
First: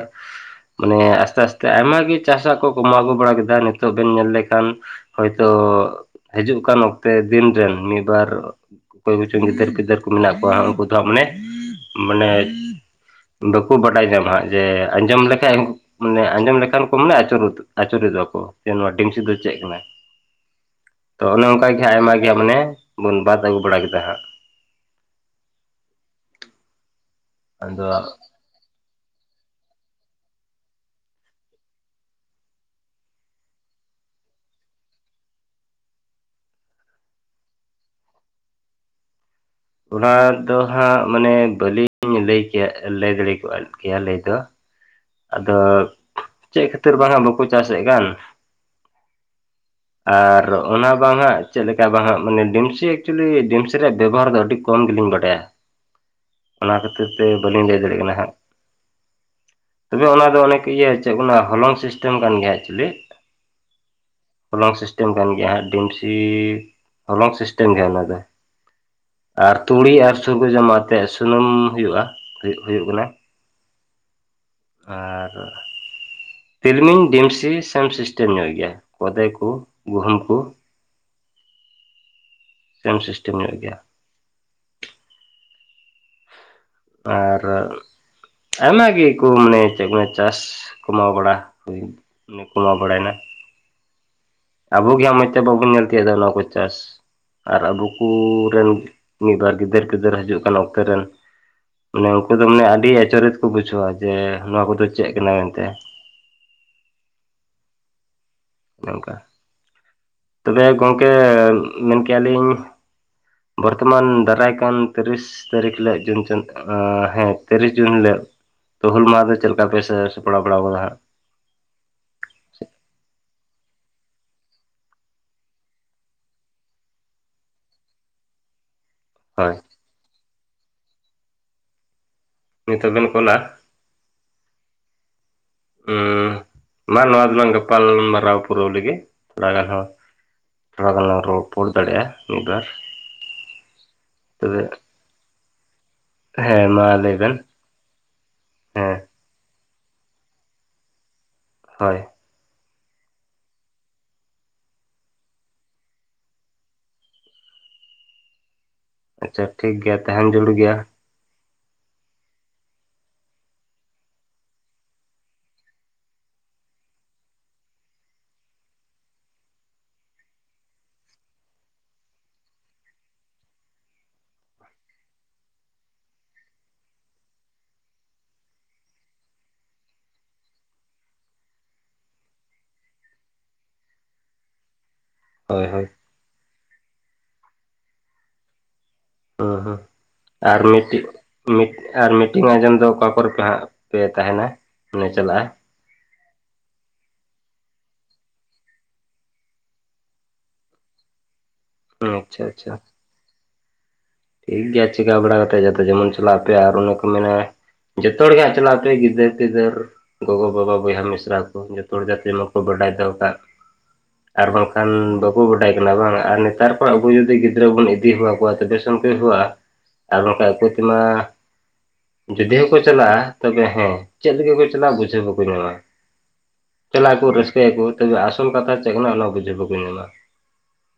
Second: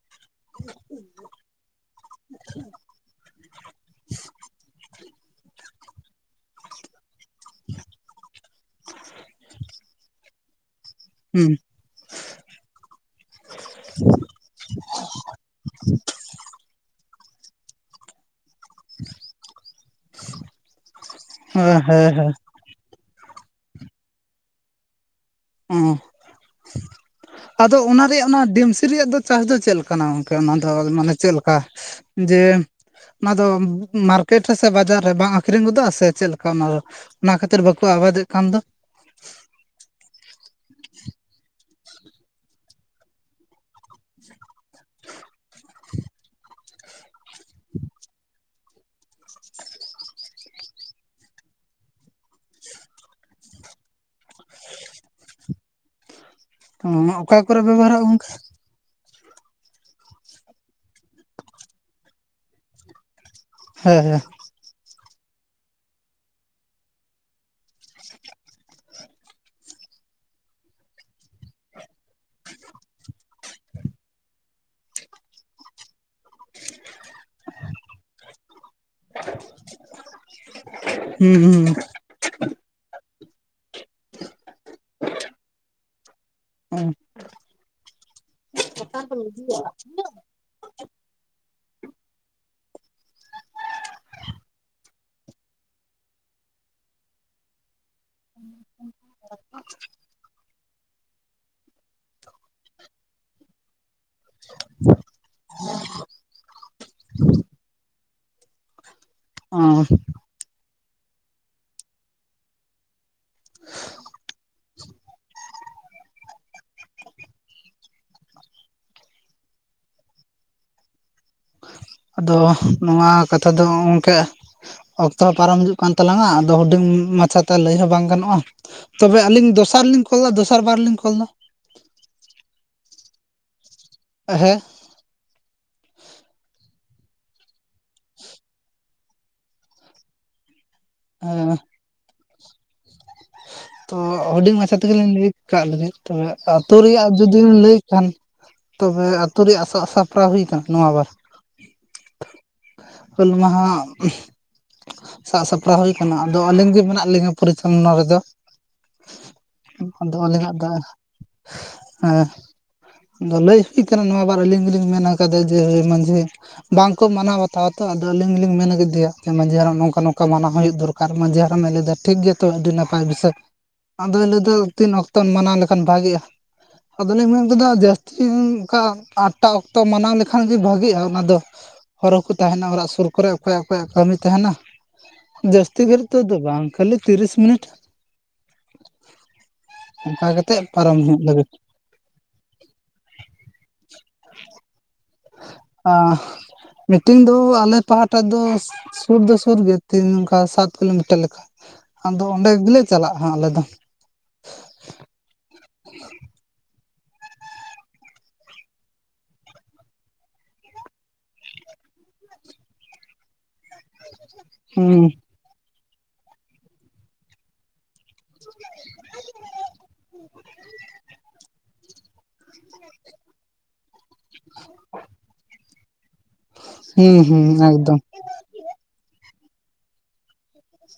ᱢᱟᱱᱮ ᱟᱥᱛᱮ ᱟᱥᱛᱮ ᱟᱭᱢᱟ ᱜᱮ ᱪᱟᱥᱟᱜ ᱠᱚ ᱠᱚᱢᱟᱣ ᱟᱜᱩ ᱵᱟᱲᱟ ᱠᱮᱫᱟ᱾ ᱱᱤᱛᱚᱜ ᱵᱮᱱ ᱧᱮᱞ ᱞᱮ ᱠᱷᱟᱱ ᱦᱚᱭᱛᱳ ᱦᱤᱡᱩᱜ ᱠᱟᱱ ᱚᱠᱛᱮ ᱫᱤᱱ ᱨᱮᱱ ᱢᱤᱫ ᱵᱟᱨ ᱚᱠᱚᱭ ᱠᱚᱪᱚᱝ ᱜᱤᱫᱟᱹᱨ - ᱯᱤᱫᱟᱹᱨ ᱠᱚ ᱢᱮᱱᱟᱜ ᱠᱚᱣᱟ, ᱩᱱᱠᱩ ᱫᱚ ᱦᱟᱸᱜ ᱢᱟᱱᱮ ᱦᱩᱸ ᱢᱟᱱᱮ ᱵᱟᱠᱚ ᱵᱟᱰᱟᱭ ᱧᱟᱢᱟ ᱦᱟᱸᱜ ᱡᱮ ᱟᱸᱡᱚᱢ ᱞᱮᱠᱷᱟᱡ ᱢᱟᱱᱮ ᱟᱸᱡᱚᱢ ᱞᱮᱠᱷᱟᱱ ᱠᱚ ᱢᱟᱱᱮ ᱟᱹᱪᱩᱨ ᱜᱚᱫᱚᱜᱼᱟᱠᱚ ᱡᱮ ᱱᱚᱣᱟ ᱰᱤᱢᱥᱤ ᱫᱚ ᱪᱮᱫ ᱠᱟᱱᱟ? ᱛᱚ ᱚᱱᱮ ᱚᱱᱠᱟ ᱦᱮᱸ ᱜᱮ ᱦᱟᱸᱜ ᱦᱮᱸ ᱟᱭᱢᱟ ᱜᱮ ᱦᱮᱸ ᱢᱟᱱᱮ ᱵᱚᱱ ᱵᱟᱫ ᱟᱹᱜᱩ ᱵᱟᱲᱟ ᱠᱮᱫᱟ ᱦᱟᱸᱜ᱾ ᱦᱩᱸ ᱦᱩᱸ ᱟᱫᱚ ᱚᱱᱟ ᱨᱮᱭᱟᱜ ᱚᱱᱟ ᱰᱤᱢᱥ ᱨᱮᱭᱟᱜ ᱫᱚ ᱪᱟᱥ ᱫᱚ ᱪᱮᱫ ᱞᱮᱠᱟᱱᱟ? ᱜᱚᱢᱠᱮ ᱚᱱᱟ ᱫᱚ ᱢᱟᱱᱮ ᱪᱮᱫ ᱞᱮᱠᱟ ᱡᱮ ᱚᱱᱟ ᱫᱚ ᱢᱟᱨᱠᱮᱴ ᱨᱮ ᱥᱮ ᱵᱟᱡᱟᱨ ᱨᱮ ᱵᱟᱝ ᱟᱠᱷᱨᱤᱧ ᱜᱚᱫᱚᱜᱼᱟ ᱥᱮ ᱪᱮᱫ ᱞᱮᱠᱟ ᱚᱱᱟ ᱚᱱᱟ ᱠᱷᱟᱹᱛᱤᱨ ᱵᱟᱠᱚ ᱟᱵᱟᱫᱮᱜ ᱠᱟᱱ ᱫᱚ? ᱚᱱᱟ ᱫᱚ ᱦᱟᱸᱜ ᱢᱟᱱᱮ ᱵᱟᱹᱞᱤᱧ ᱞᱟᱹᱭ ᱠᱮᱭᱟ ᱞᱟᱹᱭ ᱫᱟᱲᱮ ᱠᱚᱜᱼᱟ, ᱠᱮᱭᱟ ᱞᱟᱹᱭ ᱫᱚ ᱾ ᱟᱫᱚ ᱪᱮᱫ ᱠᱷᱟᱹᱛᱤᱨ ᱵᱟᱝ ᱠᱚ ᱪᱟᱥᱮᱫ ᱠᱟᱱ ᱾ [INAUDIBLE] ᱟᱨ ᱚᱱᱟ ᱵᱟᱝ ᱦᱟᱜ ᱪᱮᱫ ᱞᱮᱠᱟ ᱵᱟᱝ ᱦᱟᱸᱜ ᱢᱟᱱᱮ ᱰᱤᱢᱥᱤ ᱮᱠᱪᱩᱭᱮᱞᱤ ᱰᱤᱢᱥᱤ ᱨᱮᱭᱟᱜ ᱵᱮᱵᱚᱦᱟᱨ ᱫᱚ ᱟᱹᱰᱤ ᱠᱚᱢ ᱜᱮᱞᱤᱧ ᱵᱟᱰᱟᱭᱟ ᱾ ᱚᱱᱟ ᱠᱷᱟᱹᱛᱤᱨ ᱛᱮ ᱚᱠᱟ ᱠᱚᱨᱮ ᱵᱟᱹᱞᱤᱧ ᱞᱟᱹᱭ ᱫᱟᱲᱮᱭᱟᱜ ᱵᱮᱵᱚᱦᱟᱨᱚᱜᱼᱟ ᱠᱟᱱᱟ ᱜᱚᱝᱠᱮ? ᱦᱟᱸᱜ ᱾ ᱛᱚᱵᱮ ᱚᱱᱟ ᱫᱚ ᱚᱱᱮᱠ ᱤᱭᱟᱹ ᱪᱮᱫ ᱠᱚ ᱢᱮᱱᱟ ᱦᱚᱞᱚᱝ ᱥᱤᱥᱴᱮᱢ ᱠᱟᱱ ᱜᱮᱭᱟ ᱮᱠᱪᱩᱭᱮᱞᱤ ᱾ ᱦᱮᱸ ᱦᱮᱸ ᱾ ᱦᱚᱞᱚᱝ ᱥᱤᱥᱴᱮᱢ ᱠᱟᱱ ᱜᱮᱭᱟ ᱦᱟᱸᱜ ᱾ ᱰᱤᱢᱥᱤ ᱦᱚᱞᱚᱝ ᱥᱤᱥᱴᱮᱢ ᱜᱮᱭᱟ ᱚᱱᱟ ᱫᱚ ᱾ ᱟᱨ ᱛᱩᱲᱤ ᱟᱨ ᱥᱩᱨ ᱠᱚ ᱡᱚᱢᱟ ᱟᱛᱮᱫ ᱥᱩᱱᱩᱢ ᱦᱩᱭᱩᱜᱼᱟ, ᱦᱩᱭᱩᱜ ᱠᱟᱱᱟ ᱾ ᱟᱨ ᱛᱤᱞᱢᱤᱧ ᱰᱤᱢᱥᱤ ᱥᱮᱢ ᱥᱤᱥᱴᱮᱢ ᱧᱚᱜ ᱜᱮᱭᱟ, ᱠᱚᱫᱮ ᱠᱚ, ᱜᱩᱦᱩᱢ ᱠᱩ ᱦᱩᱸ ᱦᱩᱸ ᱾ ᱥᱮᱢ ᱥᱤᱥᱴᱮᱢ ᱧᱚᱜ ᱜᱮᱭᱟ ᱾ ᱦᱩᱸ ᱟᱨ ᱟᱭᱢᱟ ᱜᱮᱠᱚ ᱢᱟᱱᱮ ᱪᱮᱫ ᱠᱚ ᱢᱮ ᱪᱟᱥ ᱠᱚᱢᱟᱣ ᱵᱟᱲᱟ ᱦᱩᱭᱮ ᱠᱚᱢᱟᱣ ᱵᱟᱲᱟᱭᱮᱱᱟ ᱾ ᱟᱵᱚ ᱜᱮ ᱢᱚᱡᱽ ᱛᱮ ᱵᱟᱵᱚᱱ ᱧᱮᱞ ᱛᱤᱭᱳᱜ ᱫᱟ ᱚᱱᱟ ᱠᱚ ᱪᱟᱥ ᱟᱨ ᱟᱵᱚ ᱠᱩᱻ ᱨᱮᱱ ᱢᱤᱫ ᱵᱟᱨ ᱜᱤᱫᱟᱹᱨ ᱯᱤᱫᱟᱹᱨ ᱦᱤᱡᱩᱜ ᱠᱟᱱᱟ ᱚᱠᱛᱮ ᱨᱮᱱ ᱾ ᱢᱟᱱᱮ ᱩᱱᱠᱩ ᱫᱚ ᱢᱟᱱᱮ ᱟᱹᱰᱤ ᱟᱹᱪᱚᱨᱤᱛ ᱠᱚ ᱵᱩᱡᱷᱟᱹᱣᱟ ᱡᱮ ᱱᱚᱣᱟ ᱠᱚᱫᱚ ᱪᱮᱫ ᱠᱟᱱᱟ ᱢᱮᱱᱛᱮ ᱾ [INAUDIBLE] ᱚᱱᱮ ᱱᱚᱝᱠᱟ ᱚ ᱛᱚᱵᱮ ᱜᱚᱝᱠᱮ ᱢᱮᱱᱠᱮᱜᱼᱟ ᱞᱤᱧ ᱵᱚᱨᱛᱚᱢᱟᱱ ᱫᱟᱨᱟᱭ ᱠᱟᱱ ᱛᱤᱨᱤᱥ ᱛᱟᱹᱨᱤᱠᱷ ᱦᱤᱞᱳᱜ ᱡᱩᱱ ᱪᱟᱸᱫᱚ ᱦᱮᱸ ᱛᱤᱨᱤᱥ ᱡᱩᱱ ᱦᱤᱞᱳᱜ ᱛᱚ, ᱦᱩᱞ ᱢᱟᱦᱟ ᱫᱚ ᱪᱮᱫ ᱞᱮᱠᱟ ᱯᱮ ᱥᱟᱯᱲᱟᱣ ᱵᱟᱲᱟᱣ ᱟᱠᱟᱫᱟ ᱦᱟᱸᱜ? ᱟᱫᱚ ᱱᱚᱣᱟ ᱠᱟᱛᱷᱟ ᱫᱚ ᱜᱚᱢᱠᱮ ᱚᱠᱛᱚ ᱯᱟᱨᱚᱢ ᱦᱤᱡᱩᱜ ᱠᱟᱱ ᱛᱟᱞᱟᱝᱼᱟ᱾ ᱟᱫᱚ ᱦᱩᱰᱤᱧ ᱢᱟᱪᱷᱟᱛᱮ ᱞᱟᱹᱭ ᱦᱚᱸ ᱵᱟᱝ ᱜᱟᱱᱚᱜᱼᱟ ᱾ ᱛᱚᱵᱮ ᱟᱹᱞᱤᱧ ᱦᱳᱭ ᱫᱚᱥᱟᱨᱞᱤᱧ ᱠᱚᱞ ᱮᱫᱟ, ᱫᱚᱥᱟᱨ ᱵᱟᱨ ᱞᱤᱧ ᱠᱚᱞ ᱮᱫᱟ ᱾ ᱱᱤᱛᱚᱜ ᱵᱮᱱ ᱠᱚᱞᱟ ᱦᱮᱸ᱾ ᱦᱩᱸ, ᱢᱟ ᱱᱚᱣᱟ ᱫᱚᱞᱟᱝ ᱜᱟᱯᱟᱞ ᱢᱟᱨᱟᱨᱟᱣ ᱯᱩᱨᱟᱹ ᱞᱮᱜᱮ ᱛᱷᱚᱲᱟ ᱨᱮᱦᱚᱸ ᱾ ᱛᱷᱚᱲᱟ ᱜᱟᱱᱞᱟᱝ ᱨᱚᱲ ᱦᱮᱸ ᱨᱚᱯᱚᱲ ᱫᱟᱲᱮᱭᱟᱜᱼᱟ ᱢᱤᱫᱵᱟᱨ ᱾ ᱛᱚ ᱦᱩᱰᱤᱝ ᱢᱟᱪᱷᱟ ᱛᱮᱜᱮ ᱞᱤᱧ ᱞᱟᱹᱭ ᱠᱟᱜ ᱞᱮᱜᱮ ᱛᱚᱵᱮ ᱦᱮᱸ ᱟᱹᱛᱩ ᱢᱟ ᱨᱮᱭᱟᱜ ᱞᱟᱹᱭ ᱵᱮᱱ ᱡᱩᱫᱤᱢ ᱞᱟᱹᱭ ᱠᱷᱟᱱ ᱦᱮᱸ ᱛᱚᱵᱮ ᱟᱹᱛᱩ ᱨᱮᱭᱟᱜ ᱥᱟᱜᱥᱯᱲᱟᱣ ᱦᱩᱭ ᱟᱠᱟᱱᱟ ᱱᱚᱣᱟ ᱵᱟᱨ ᱾ ᱦᱳᱭ ᱾ ᱦᱩᱞ ᱢᱟᱦᱟ᱾ ᱥᱟᱵᱥᱟᱯᱲᱟᱣ ᱦᱩᱭᱠᱟᱱᱟ, ᱟᱫᱚ ᱟᱹᱞᱤᱧ ᱜᱮ ᱢᱮᱱᱟᱜ ᱞᱤᱧᱟᱹ ᱯᱚᱨᱤᱪᱟᱞᱚᱱᱟ ᱨᱮᱫᱚ ᱾ ᱟᱪᱪᱷᱟ ᱴᱷᱤᱠ ᱜᱮᱭᱟ ᱟᱫᱚ ᱛᱟᱦᱮᱱ ᱡᱟᱹᱨᱩᱲ ᱟᱞᱮᱭᱟᱜ ᱫᱚ ᱜᱮᱭᱟ ᱦᱮᱸ ᱟᱫᱚ ᱞᱟᱹᱭ ᱦᱩᱭ ᱠᱟᱱᱟ ᱱᱚᱣᱟ ᱫᱚ ᱟᱞᱤᱧ ᱜᱮᱞᱤᱧ ᱢᱮᱱ ᱠᱟᱫᱟ ᱡᱮ, ᱢᱚᱸᱡᱽ ᱜᱮ᱾ ᱵᱟᱝᱠᱚ ᱢᱟᱱᱟᱣ ᱵᱟᱛᱟᱣᱟ ᱛᱚ ᱟᱫᱚ ᱟᱹᱞᱤᱧ ᱜᱮᱞᱤᱧ ᱢᱮᱱ ᱟᱠᱟᱮᱭᱟ ᱡᱮ ᱢᱟᱹᱡᱷᱤ ᱦᱟᱱ ᱱᱚᱝᱠᱟ ᱱᱚᱝᱠᱟ ᱢᱟᱱᱟᱣ ᱦᱩᱭᱩᱜ ᱫᱚᱨ ᱠᱟᱨ ᱢᱟᱺᱡᱷᱤ ᱦᱟᱲᱟᱢᱮ ᱞᱟᱹᱭᱮᱫᱟ ᱴᱷᱤᱠ ᱜᱮᱭᱟ ᱛᱚ ᱟᱹᱰᱤ ᱱᱟᱯᱟᱭ ᱵᱤᱥᱚᱭ᱾ ᱟᱫᱚᱭ ᱞᱟᱹᱭᱫᱟ ᱛᱤᱱ ᱚᱠᱛᱚ ᱢᱟᱱᱟᱣ ᱞᱮᱠᱷᱟᱱ ᱵᱷᱟᱜᱤᱜᱼᱟ᱾ ᱟᱫᱚᱞᱤᱧ ᱢᱮᱱ ᱠᱮᱫᱟ ᱡᱟᱹᱥᱛᱤ ᱚᱝᱠᱟ ᱟᱴᱴᱟ ᱚᱠᱛᱚ ᱢᱟᱱᱟᱣ ᱞᱮᱠᱷᱟᱱ ᱜᱮ ᱵᱷᱟᱜᱤᱜ-ᱟ ᱚᱱᱟ ᱫᱚ᱾ ᱦᱚᱨᱦᱚ ᱠᱚ ᱛᱟᱦᱮᱱᱟ ᱚᱲᱟᱜ ᱥᱩᱨ ᱠᱚᱨᱮ, ᱚᱠᱚᱭᱟᱜ ᱚᱠᱚᱭᱟᱜ ᱠᱟᱹᱢᱤ ᱛᱟᱦᱮᱱᱟ᱾ ᱦᱳᱭ ᱡᱟᱹᱥᱛᱤ ᱦᱳᱭ ᱜᱷᱟᱲᱤᱡ ᱛᱮᱫ ᱫᱚ ᱵᱟᱝ ᱠᱷᱟᱹᱞᱤ ᱛᱤᱨᱤᱥ ᱢᱤᱱᱤᱴ᱾ ᱦᱩᱸ ᱦᱩᱸ ᱚᱱᱠᱟ ᱟᱨ ᱠᱟᱛᱮᱫ ᱯᱟᱨᱚᱢ ᱢᱤᱫᱴᱤᱡ ᱦᱩᱭᱩᱜ ᱞᱟᱹᱜᱤᱫ ᱢᱤᱫ ᱟᱨ ᱢᱤᱴᱤᱝ ᱟᱸᱡᱚᱢ ᱫᱚ ᱚᱠᱟ ᱠᱚᱨᱮ ᱯᱮ ᱦᱟᱸᱜ ᱯᱮ ᱛᱟᱦᱮᱱᱟ ᱢᱟᱱᱮ ᱪᱟᱞᱟᱜᱼᱟ? ᱟᱸᱻ ᱢᱤᱴᱤᱱ ᱫᱚ ᱟᱞᱮ ᱯᱟᱦᱴᱟ ᱫᱚ ᱥᱩᱨ ᱫᱚ ᱥᱩᱨ ᱜᱮ ᱛᱤᱱ ᱱᱚᱝᱠᱟ ᱥᱟᱛ ᱠᱤᱞᱳᱢᱤᱴᱟᱨ ᱞᱮᱠᱟ᱾ ᱟᱫᱚ ᱟᱪᱪᱷᱟ ᱚᱸᱰᱮ ᱟᱪᱪᱷᱟ ᱜᱮᱞᱮ ᱪᱟᱞᱟᱜᱼᱟ ᱦᱟᱸᱜ ᱟᱞᱮ ᱫᱚ᱾ ᱴᱷᱤᱠ ᱜᱮᱭᱟ ᱪᱮᱠᱟ ᱵᱟᱲᱟ ᱠᱟᱛᱮ ᱡᱟᱛᱮ ᱡᱮᱢᱚᱱ ᱪᱟᱞᱟᱜ ᱟᱯᱮ ᱟᱨ ᱩᱱ ᱠᱚ ᱢᱮᱱᱟ ᱡᱚᱛᱚ ᱦᱚᱲ ᱜᱮ ᱦᱟᱸᱜ ᱪᱟᱞᱟᱜ ᱯᱮ ᱜᱤᱫᱟᱹᱨ ᱯᱤᱫᱟᱹᱨ ᱜᱚᱜᱚᱼᱵᱟᱵᱟ ᱵᱚᱭᱦᱟ ᱢᱤᱥᱨᱟ ᱠᱚ ᱡᱚᱛᱚ ᱦᱚᱲ ᱡᱟᱛᱮ ᱢᱟᱠᱚ ᱵᱟᱰᱟᱭ ᱫᱚᱦ ᱠᱟᱜ ᱟᱨ ᱵᱟᱝᱠᱷᱟᱱ ᱦᱩᱸ ᱵᱟᱠᱚ ᱵᱟᱰᱟᱭ ᱠᱟᱱᱟ ᱵᱟᱝ ᱟᱨ ᱱᱮᱛᱟᱨ ᱠᱚ ᱟᱵᱚ ᱡᱩᱫᱤ ᱜᱤᱫᱽᱨᱟᱹ ᱵᱚᱱ ᱤᱫᱤ ᱦᱮᱣᱟ ᱠᱚᱣᱟ ᱛᱚᱵᱮ ᱥᱮᱱ ᱠᱚ ᱦᱮᱣᱟᱜ-ᱟ, ᱟ ᱟᱨ ᱵᱟᱝᱠᱷᱟᱱ ᱟᱠᱚ ᱛᱮᱢᱟ ᱡᱩᱫᱤ ᱦᱚᱸᱠᱚ ᱪᱟᱞᱟᱜᱼᱟ ᱛᱚᱵᱮ ᱦᱮᱸ ᱪᱮᱫ ᱞᱟᱹᱜᱤᱜᱫ ᱠᱚ ᱪᱟᱞᱟᱜᱼᱟ ᱵᱩᱡᱷᱟᱹᱣ ᱵᱟᱠᱚ ᱧᱟᱢᱟ, ᱦᱩᱸ ᱪᱟᱞᱟᱜ-ᱟ ᱠᱚ ᱦᱩᱸ ᱨᱟᱹᱥᱠᱟᱹᱭᱟᱠᱚ ᱮᱠᱫᱚᱢ ᱠᱤᱱ ᱟᱥᱚᱞ ᱠᱟᱛᱷᱟ ᱪᱮᱫ ᱠᱟᱱᱟ ᱚᱱᱟ ᱵᱩᱡᱷᱟᱹᱣ ᱵᱟᱠᱚ ᱧᱟᱢᱟ,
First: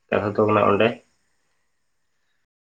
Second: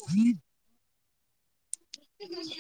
ᱠᱟᱛᱷᱟ ᱫᱚ ᱠᱟᱱᱟ ᱚᱸᱰᱮ [UNINTELLIGIBLE]